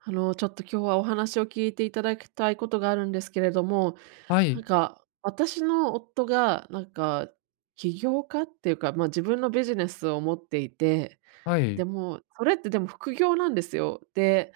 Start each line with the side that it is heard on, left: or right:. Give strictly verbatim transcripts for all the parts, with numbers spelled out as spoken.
right: あの、ちょっと今日はお話を聞いていただきたいことがあるんですけれども、
left: は
right: なん
left: い、
right: か、私の夫が、なんか、起業家っていうか、まあ、自分のビジネスを持っていて、
left: はい、
right: でも、それってでも副業なんですよ。で、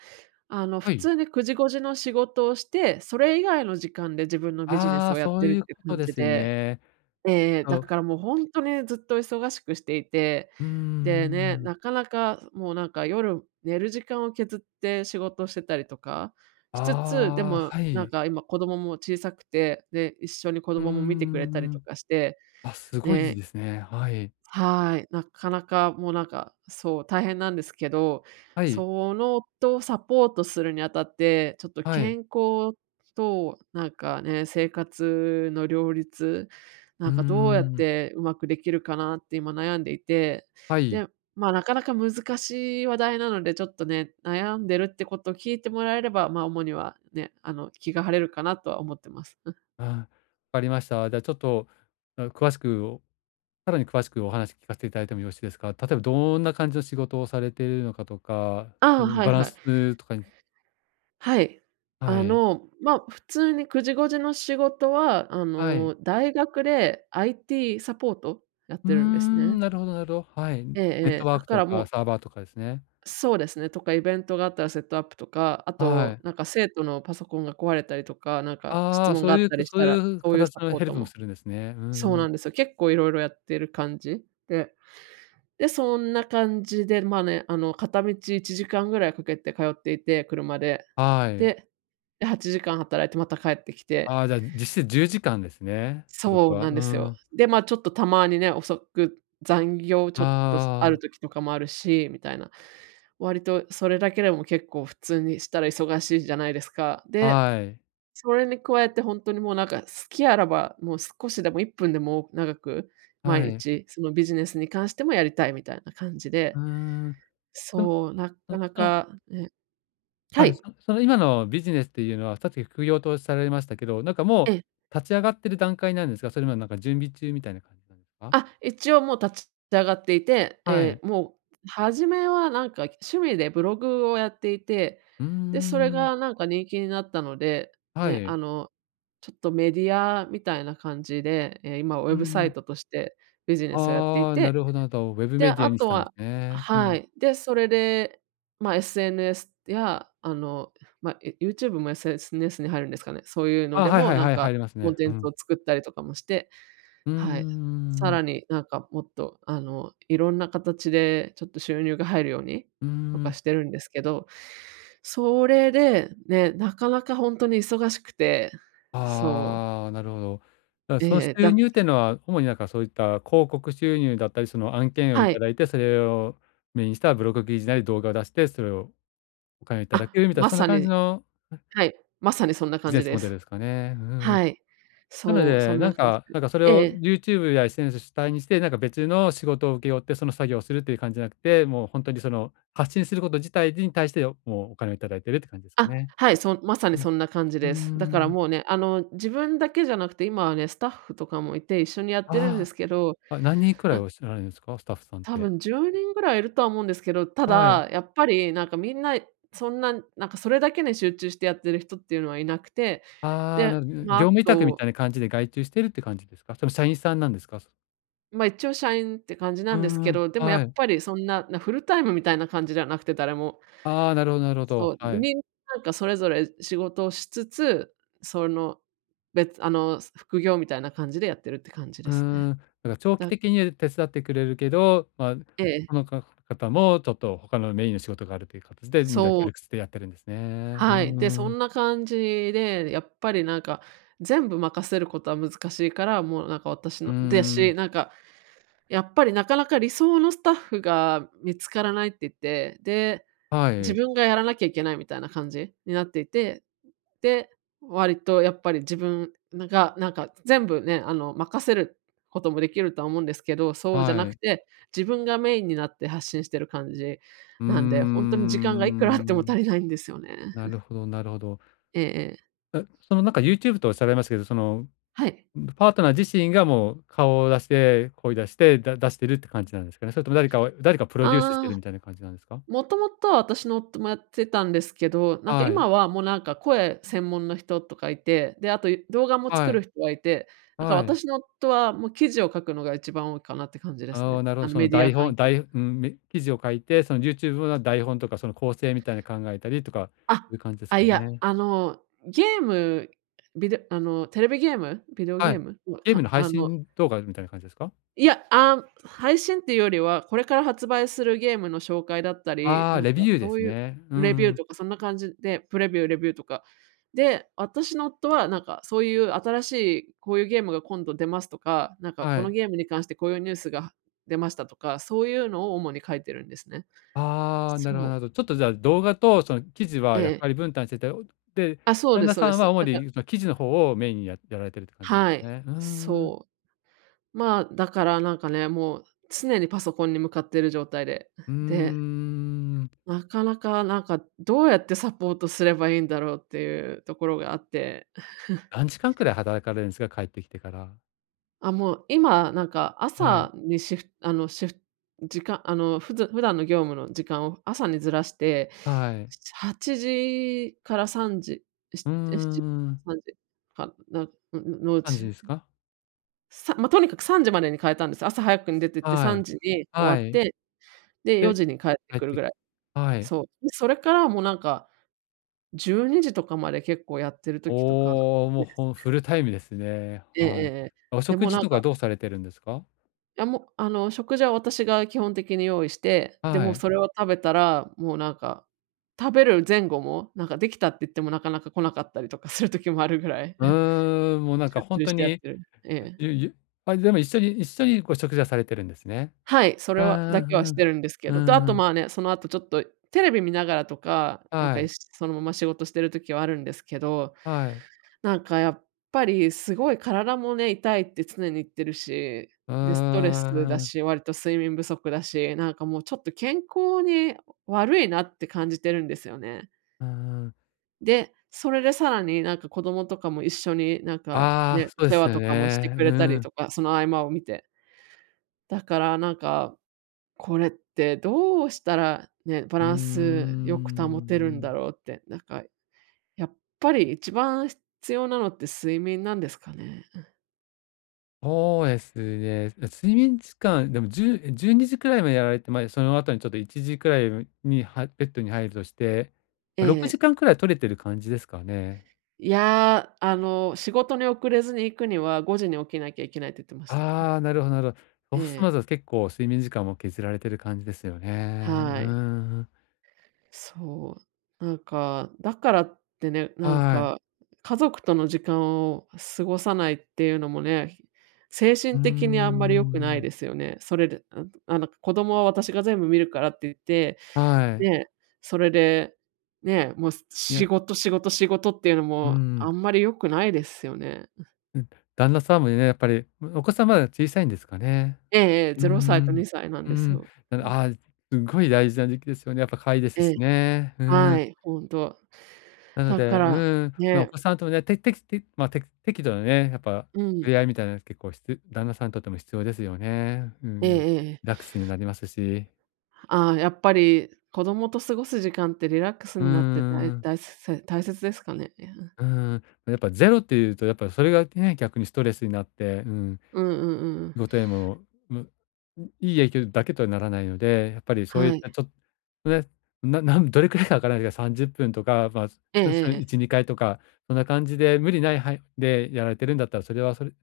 right: あの、
left: は
right: 普
left: い。
right: 通にくじごじの仕事をして、それ以外の時間で自分のビジネ
left: あ
right: ス
left: あ、
right: をやっ
left: そう
right: て
left: い
right: るっ
left: う
right: てい
left: こ
right: う
left: と
right: 感
left: で
right: じ
left: す
right: で。
left: ね。
right: ええ、
left: そ
right: だ
left: う、
right: からもうほんとにずっと忙しくしていて、
left: うー
right: でね、
left: ん。
right: なかなかもうなんか夜寝る時間を削って仕事してたりとかしつつ、で
left: あ
right: も
left: あ、は
right: なん
left: い。
right: か今子供も小さくて、で、一緒に子
left: う
right: 供も見てくれたり
left: ん
right: と
left: ん、
right: かして、
left: あ、すごいいい
right: ね、
left: ですね。はい。
right: はい、なかなかもうなんか、そう、大変なんですけど、
left: はい、
right: その夫をサポートするにあたって、ちょっと
left: はい。
right: 健康となんかね、生活の両立、な
left: う
right: ん
left: ー
right: かどうやっ
left: ん。
right: てうまくできるかなって今悩んでいて、
left: はい。
right: で、まあ、なかなか難しい話題なので、ちょっとね、悩んでるってことを聞いてもらえれば、まあ、主にはね、あの、気が晴れるかなとは思ってます。
left: あわかりました。じゃあちょっと、あ、詳しくお、さらに詳しくお話聞かせていただいてもよろしいですか？例えばどんな感じの仕事をされているのかとか、う
right: ああ、
left: ん、
right: はい
left: バラン
right: はい。
left: スとかに。
right: はい。
left: は
right: あ
left: い、
right: の、まあ、普通にく時ご時の仕事は、あ
left: はい。
right: の、大学で アイティー サポートやっ
left: うー
right: てるんですね。
left: ん、なるほどなるほど。はい。ネ
right: えええ
left: ッ
right: え。
left: トワ
right: だ
left: ーク
right: か
left: と
right: らも
left: か
right: う
left: サーバーとかですね。
right: そうですね、とかイベントがあったらセットアップとか、あ
left: は
right: と、
left: い。
right: なんか生徒のパソコンが壊れたりとか、なんか質
left: ああ、
right: 問が
left: そ
right: あ
left: う
right: っ
left: いう
right: た
left: く
right: りし
left: そう
right: た
left: い
right: ら、
left: う
right: そういうサ
left: 形の
right: ポー
left: ヘル
right: ト
left: プも
right: も
left: するんですね。う
right: そう
left: んう
right: な
left: ん。
right: んですよ。結構いろいろやってる感じでで、そんな感じで、まあね、あの、片道いちじかんぐらいかけて通っていて、車で。
left: はい。
right: で、で、はちじかん働いてまた帰ってきて
left: ああ、じゃあ、実質じゅうじかんですね。ってこ
right: そ
left: と
right: う
left: は、
right: なんで
left: う
right: すよ。
left: ん。
right: で、まあ、ちょっとたまにね、遅く残業ちょっとあ
left: あ
right: る時とかもあるし、みたいな。割とそれだけでも結構普通にしたら忙しいじゃないですか。
left: あ、
right: で、
left: はい。
right: それに加えて本当にもうなんか、好きあらば、もう少しでもいっぷんでも長く、毎
left: はい。
right: 日そのビジネスに関してもやりたいみたいな感じ
left: う
right: で
left: ーん。その
right: そう、なか
left: その
right: な
left: その
right: か、ねは
left: はい、
right: い、
left: そその今のビジネスっていうのは、さっき副業とされましたけど、なんかも
right: ええ。
left: う立ち上がってる段階なんですか？それもなんか準備中みたいな感じなんですか？
right: あ、一応もう立ち上がっていて、え
left: はい。
right: え、もう初めはなんか趣味でブログをやっていて、
left: うー
right: で、それ
left: ん。
right: がなんか人気になったので、
left: は
right: ね、あ
left: い。
right: の、ちょっとメディアみたいな感じで、ええ、今ウェ
left: う
right: ブ
left: んう
right: サイ
left: ん。
right: トとしてビジネスをやってい
left: ああ、な
right: て
left: るほどなるほど。ウェブ
right: で、
left: メディア
right: あ
left: にし
right: と
left: たんで
right: は
left: すね。う
right: は
left: ん。
right: い。で、それで、まあ、エスエヌエス や、あの、まあ、え、YouTube も エスエヌエス に入るんですかね。そういうの
left: ああ、
right: で
left: はい
right: も、
left: はい
right: なん
left: はい、
right: か、
left: 入ります
right: コン
left: ね。
right: テ
left: う
right: ンツ
left: ん。
right: を作ったりとかもして、
left: うーん、う
right: はい。さ
left: ーん。
right: らに、なんか、もっと、あの、いろんな形でちょっと収入が入るようにとかしてるんですけど、それで、ね、なかなかほんとに忙しくて、そう、
left: ああ、なるほど。だ、
right: え
left: その
right: え、
left: 収
right: だ
left: 入っていうのは、主になんかそういった広告収入だったり、その案件をい
right: は
left: た
right: い。
left: だいて、それをメインしたブログ記事なり動画を出して、それをお金をいただ
right: あ、
left: けるみたいな、
right: ま
left: そんな
right: さ
left: 感じ
right: に
left: の
right: はい、まさにそんな
left: ビ
right: 感
left: ジネ
right: じ
left: ス
right: で
left: モデル
right: す。
left: ですかね。うん。
right: はい。
left: なの
right: そう、そ
left: で、
right: ん
left: な
right: な
left: ん
right: 感じ
left: か
right: で。
left: なんかそれ
right: え
left: を
right: え。
left: YouTube や エスエヌエス 主体にして、なんか別の仕事を請け負って、その作業をするっていう感じじゃなくて、もう本当にその発信すること自体に対して、もうお金をいただいてるって感じですか
right: あ、
left: ね。
right: はい、そまさに
left: うん。
right: そんな感じ
left: うー
right: です。だから
left: ん。
right: もうね、あの、自分だけじゃなくて、今はね、スタッフとかもいて、一緒にやってるんで
left: あ
right: すけど、
left: あ。あ、何人くらい
right: な
left: おっしゃられるんですか？スタッフさんっ
right: 多
left: て。
right: 分じゅうにんぐらいいるとは思うんですけど、た
left: はい。
right: だ、やっぱりなんかみんな、そんな、なんかそれだけに集中してやってる人っていうのはいなくて、
left: ああ、
right: で、
left: なる
right: まあ、
left: 業
right: あ
left: 務委託みた
right: と、
left: いな感じで外注してるって感じですか？それ社員さんなんですか？
right: ま、一応社員って感じな
left: うー
right: んですけ
left: ん、
right: ど、でもやっ
left: はい。
right: ぱりそんな、なフルタイムみたいな感じではなくて、誰も。
left: ああ、なるほどなるほ
right: そ
left: ど、
right: う、
left: は
right: で、
left: い。
right: みんななんかそれぞれ仕事をしつつ、その、別あの、副業みたいな感じでやってるって感じで
left: う
right: すね。
left: ーん、だから長期
right: だ
left: 的に手伝ってくれるけど、まあ、
right: ええ、
left: このか方もちょっと他のメインの仕事があるという形でみんな
right: そ
left: 協
right: う、
left: 力してやってるんですね。うー
right: はい。で、そ
left: ん、
right: んな感じで、やっぱりなんか、全部任せることは難しいから、もうなんか私
left: うー
right: のでし、
left: ん、
right: なんか、やっぱりなかなか理想のスタッフが見つからないって言って、で、
left: は
right: 自
left: い、
right: 分がやらなきゃいけないみたいな感じになっていて、で、割とやっぱり自分なが、なんか全部ね、あの、任せることもできるとは思うんですけど、そうじゃな
left: は
right: く
left: い。
right: て、自分がメインになって発信してる感じ
left: うー
right: なんで、ほんとに時間がいくらあっても
left: ん、
right: 足りないんですよね。
left: なるほどなるほど。
right: ええええ。
left: え、そのなんか YouTube とおっしゃられましたけど、その
right: はい。
left: パートナー自身がもう顔を出して、声出して、だ出してるって感じなんですかね？それとも誰かを誰かプロデュースして
right: ああ、
left: るみたいな感じなんですか？
right: もともとは私の夫もやってたんですけど、なんか
left: はい、
right: 今はもうなんか声専門の人とかいて、で、あと動画も作
left: は
right: る
left: い、
right: 人がいて、だから
left: はい。
right: 私の夫はもう記事を書くのが一番多いかなって感じです
left: あ
right: ね。
left: あ、なるほ
right: あ
left: ど、
right: の
left: そ
right: メ
left: の
right: ディア
left: 台
right: 関
left: 本
right: 係
left: 台
right: の。
left: うん、め記事を書いて、その YouTube の台本とかその構成みたいな考えたりとか、そう
right: あ、
left: いう感じです
right: あ、
left: か
right: いや、
left: ね？
right: あの、ゲーム、ビデあの、テレビゲーム、ビデオ
left: は
right: ゲー
left: い。
right: ムの、
left: ゲーム
right: か
left: の配
right: あの、
left: 信動画みたいな感じですか？
right: いや、あん、配信っていうよりは、これから発売するゲームの紹介だったり、
left: ああ、
right: なんか
left: レビューで
right: そ
left: す
right: ういう
left: ね。うん
right: レビュー
left: うん。
right: とかそんな感じで、プレビュー、レビューとか。で、私の夫はなんかそういう新しいこういうゲームが今度出ますとか、なんかこ
left: は
right: の
left: い。
right: ゲームに関してこういうニュースが出ましたとか、そういうのを主に書いてるんですね。
left: ああ、なるほどな
right: そ
left: る
right: う。
left: ほど。ちょっとじゃあ、動画とその記事
right: え
left: は役
right: え。
left: 割分担してて、おで、
right: あ、そう
left: 旦
right: です
left: 那
right: そう
left: さ
right: で
left: んは
right: す。
left: 主
right: だから
left: にその記事の方をメインにややられてるって感じなんで
right: は
left: す
right: い。
left: ね。うーん。
right: そうまあ、だからなんかね、もう常にパソコンに向かってる状態で。
left: うー
right: で、
left: ん。
right: なかなかなんかどうやってサポートすればいいんだろうっていうところがあって、
left: 何時間くらい働かれるんですか？帰ってきてから。
right: あ、もう今なんか
left: はい。
right: 朝にシフトあの、シフト時間あの、ふず普段の業務の時間を朝にずらして、
left: はい。
right: はちじからさんじ、し
left: うー
right: し
left: ん。
right: 時かな、ののう
left: 感じ
right: ち、
left: ですか？
right: さまあ、とにかくさんじまでに変えたんです。朝早くに出てって
left: は
right: 3
left: い。
right: 時に終
left: は
right: わっ
left: い。
right: て、で、4
left: で、
right: 時に帰って
left: 帰っ
right: くる
left: て
right: ぐ
left: き
right: らい。
left: はい。
right: そう。で、それからもうなんか、じゅうにじとかまで結構やってる時とか、
left: おお、
right: 多
left: もう
right: いです。
left: ほんフルタイムですね。
right: ええええ
left: はい。
right: ええ。
left: お
right: で、
left: 食
right: もう
left: 事
right: なん
left: と
right: か、
left: かどうされてるんですか？
right: いやもう、あの、食事は私が基本的に用意して、で、
left: は
right: もう
left: い。
right: それを食べたら、もうなんか、食べる前後も、なんかできたって言ってもなかなか来なかったりとかする時もあるぐらい、
left: う ーん、もうなんか
right: 集
left: ほん
right: 中し
left: と
right: てやっ
left: に
right: てる。ええ。
left: ゆゆあ、でも一緒に一緒にこう食事はされてるんですね。
right: はい、そ
left: う
right: れはだ
left: んう
right: け
left: ん
right: は
left: う
right: して
left: ん。
right: るんですけど、と、あ
left: う
right: と
left: んん。
right: まあね、その後ちょっとテレビ見ながらとか、なん
left: は
right: かい
left: い、
right: しそのまま仕事してる時はあるんですけど、
left: はい。
right: なんかやっぱりすごい体もね、痛いって常に言ってるし、
left: う
right: で、スト
left: ー
right: レスだ
left: ん。
right: し、割と睡眠不足だし、なんかもうちょっと健康に悪いなって感じてるんですよね。
left: うーん。
right: で、それでさらになんか子供とかも一緒になんか
left: あ
right: ね、
left: あ、そうで
right: お世
left: す
right: 話
left: よ
right: とかもして
left: ね。
right: く
left: う
right: れたり
left: ん。
right: とか、その合間を見て。だからなんか、これってどうしたらね、バ
left: うー
right: ランスよく保てるんだ
left: ん。
right: ろうって、なんかやっぱり一番必要なのって睡眠なんですかね？
left: そうですね。睡眠時間、でもじゅうえ、にじくらいまでやられて、ま、その後にちょっといちじくらいにはベッドに入るとして、
right: え
left: 6
right: え。
left: 時間くらい取れてる感じですかね？
right: いや、あの、仕事に遅れずに行くにはごじに起きなきゃいけないって言ってました。
left: ああ、なるほどなるほど。オ
right: え
left: フスマ
right: え、
left: ザーズ結構睡眠時間も削られてる感じですよね。う
right: はい。
left: ーん。
right: そう。なんか、だからってね、なん
left: はい。
right: か、家族との時間を過ごさないっていうのもね、精
left: うー
right: 神的にあんまり良くない
left: ん。
right: ですよね。それで、ああの、子供は私が全部見るからって言って、
left: はい。
right: ね、それで、ね、もう
left: い
right: 仕
left: や、
right: 事仕事仕事っていうの
left: うー
right: もあ
left: ん。
right: んまり良くないですよね。
left: うん、旦那さんもね、やっぱり、お子さんまだ小さいんですかね？
right: ええええ、
left: うー
right: ゼロさいと
left: ん。
right: にさいなん
left: うー
right: です
left: ん。
right: よ。
left: な
right: う
left: の
right: ん。
left: ああ、すごい大事な時期ですよね。やっぱ可愛いです
right: ええ、
left: しね。うー
right: は
left: ん。
right: い、ほんと。
left: なの
right: だ
left: で、
right: か
left: う
right: ら、
left: ーん、まあ、お
right: ね、
left: 子さんともね、てててまあ、て適度なね、やっぱ
right: う
left: 触
right: ん。
left: れ合いみたいなの結構ひ旦那さんにとっても必要ですよね。う
right: ええ
left: ん。リ
right: えええ
left: ラッ
right: え。
left: クスになりますし。
right: ああ、やっぱり子供と過ごす時間ってリラックス
left: うー
right: になってだい
left: ん、
right: だいせ大切ですかね？
left: うーん。まやっぱゼロっていうと、やっぱそれがね、逆にストレスになって、うん、
right: うんうんうんうん。
left: 仕事へも、むいい影響だけとはならないので、やっぱりそういっ
right: はい。
left: たちょっとね、ななんどれくらいかわからないけど、さんじゅっぷんとか、まあ、
right: えええ
left: そ
right: ええ
left: いち、
right: え。
left: にかいとか、そんな感じで無理ない範囲でやられてるんだったら、それはそれい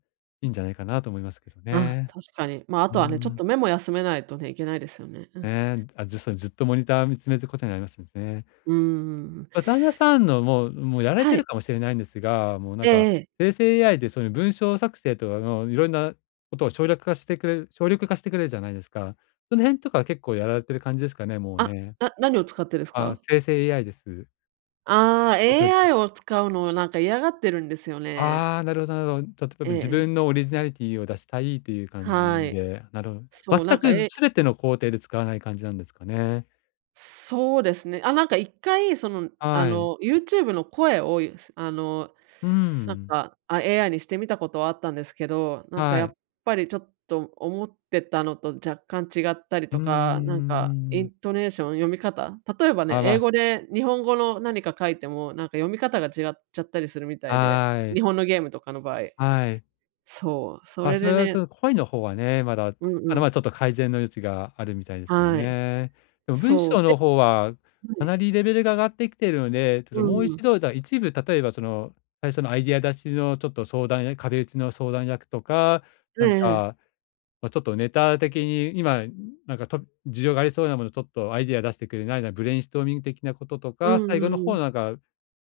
left: いんじゃないかなと思いますけど
right: あ、
left: ね。
right: 確かに。ま、あ
left: う
right: と
left: ー
right: はね、ちょっと
left: ん。
right: 目も休めないとね、いけないですよね。うん。
left: ね、あ、ずそれずっとモニター見つめることになりますね。
right: うんうんうん。
left: ま、旦那さんのもうもうやられ
right: は
left: てる
right: い。
left: かもしれないんですが、もうな
right: え
left: ん
right: え
left: か、
right: ええ。
left: 生成 エーアイ でそういう文章作成とかのいろんなことを省略化してくれる省力化してくれるじゃないですか。その辺とか結構やられてる感じですかね、もう
right: あ、
left: ね。
right: な何を使ってです
left: あ、
right: か？
left: 生成 エーアイ です。
right: ああ、
left: あと、じ
right: エーアイ を使うのをなんか嫌がってるんですよね。
left: ああなるほどなるほど。例え
right: え
left: ば
right: え
left: 自
right: ええ。
left: 分のオリジナリティを出したいっていう感
right: は
left: じ
right: い。
left: で、なるほど。
right: そう、な
left: 全
right: んか、
left: く
right: え
left: 全ての工程で使わない感じなんですかね。
right: そうですね。あ、なんかいっかいその、あ
left: はい。
right: の、YouTube の声を、あの、
left: う
right: なん
left: ん。
right: か、あ、エーアイ にしてみたことはあったんですけど、なんか
left: は
right: やっ
left: い。
right: ぱりちょっと思ってたのと若干違ったり
left: う
right: と
left: んうんうんう
right: か、なんか
left: ん
right: イ
left: う
right: ン
left: ん。
right: トネーション、読み方、例えばね、
left: あ、
right: 英
left: ま、
right: 語で日本語の何か書いても、なんか読み方が違っちゃったりするみたいで、
left: は
right: 日
left: い、
right: 本のゲームとかの場合。
left: はい。
right: そう、そ
left: まあ、
right: れ
left: そ
right: で
left: れはち
right: ね
left: ょっと声の方はね、まだ、
right: うん
left: ま
right: う
left: だま
right: ん、
left: だちょっと改善の余地があるみたいですよ
right: はい。
left: ね。でも文
right: そう、
left: 章
right: で
left: の方は
right: は
left: か
right: い。
left: なりレベルが上がってきているので、ちょっ
right: う
left: ともう
right: んう
left: 一
right: ん。
left: 度、じゃあ一部例えばその、最初のアイディア出しのちょっと相談や壁打ちの相談役とか、
right: え
left: なん
right: え。
left: か、まあ、ちょっとネタ的に今なんかと需要がありそうなものちょっとアイディア出してくれないな、ブレインストーミング的なことと
right: う
left: か、
right: ん
left: 最後
right: う
left: の
right: んう
left: 方
right: ん。
left: なんか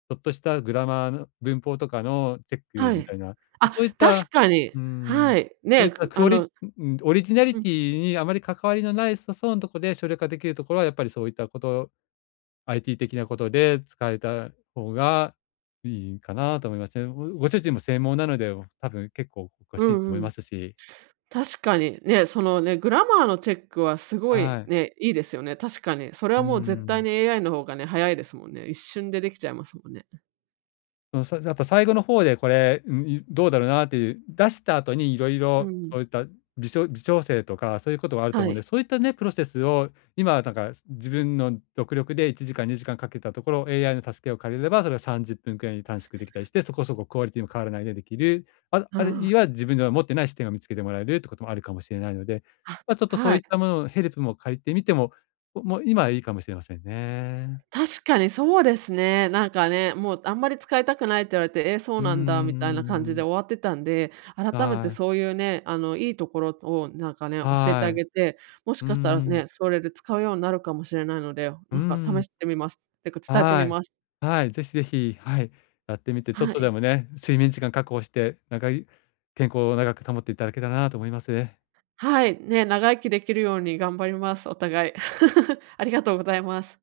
left: ちょっとしたグラマーの文法とかのチェック
right: は
left: み
right: い。
left: たいな、ま、
right: あ、
left: そういった、
right: 確かに。
left: うーん、
right: はい。
left: そうい
right: ね、
left: った
right: く
left: ク
right: あ
left: オリ
right: の
left: うん、オリジナリ
right: うん、
left: ティにあまり関わりのないさそうなとこで省略ができるところはやっぱりそういったこと、アイティー 的なことで使えた方がいいかなと思いますね。ごご主人も専門なので、多分結構お詳
right: う
left: しいと
right: ん
left: 思い
right: う
left: ま
right: ん。
left: すし。
right: 確かに。ね、そのね、グラマーのチェックはすごい
left: はい。
right: ね、いいですよね、確かに。それ
left: う
right: は
left: ー
right: もう絶対
left: ん。
right: に エーアイ の方がね、早いですもんね。一瞬でできちゃいますもんね。
left: その、さやっぱ最後の方でこれ、うん、いどうだろうなっていう、出した後にいろい
right: う
left: ろ
right: ん。
left: そういった微しょ微調整とか、そういうことはあると
right: は
left: 思うんで、
right: い。
left: そういったね、プロセスを今なんか自分の独力でいちじかん、2時間かんかけたところ、エーアイ の助けを借りれば、それがさんじゅっぷんくらいに短縮できたりして、そこそこクオリティも変わらないでできる、あ
right: あ
left: あるいは自分では持ってない視点を見つけてもらえるってこともあるかもしれないので、
right: あ、
left: ま、ちょっと
right: あ、
left: そ
right: は
left: うい
right: い。
left: ったもののヘルプも借りてみても、もう今はいいかもしれませんね。
right: 確かにそうですね。なんかね、もうあんまり使いたくないって言われて、えー、そう
left: うんう
right: なんだみ
left: んう
right: たいな
left: ん
right: 感
left: う
right: じで
left: ん。
right: 終わってたんで、改めて
left: はい、
right: そういうね、あの、いいところをなんかね、教えてあ
left: はい。
right: げて、もし
left: うー
right: かしたら
left: ん、
right: ね、それで使うようになるかもしれないので、
left: うー
right: なんか試
left: ん、
right: してみます。てか伝えて
left: は
right: み
left: い。
right: ます。
left: はい、ぜひぜひ、はい、やってみて、ちょっ
right: は
left: と
right: い。
left: でもね、睡眠時間確保して、なんかい健康を長く保っていただけたらなと思います。
right: はい、ね、長生きできるように頑張ります、お互い。ありがとうございます。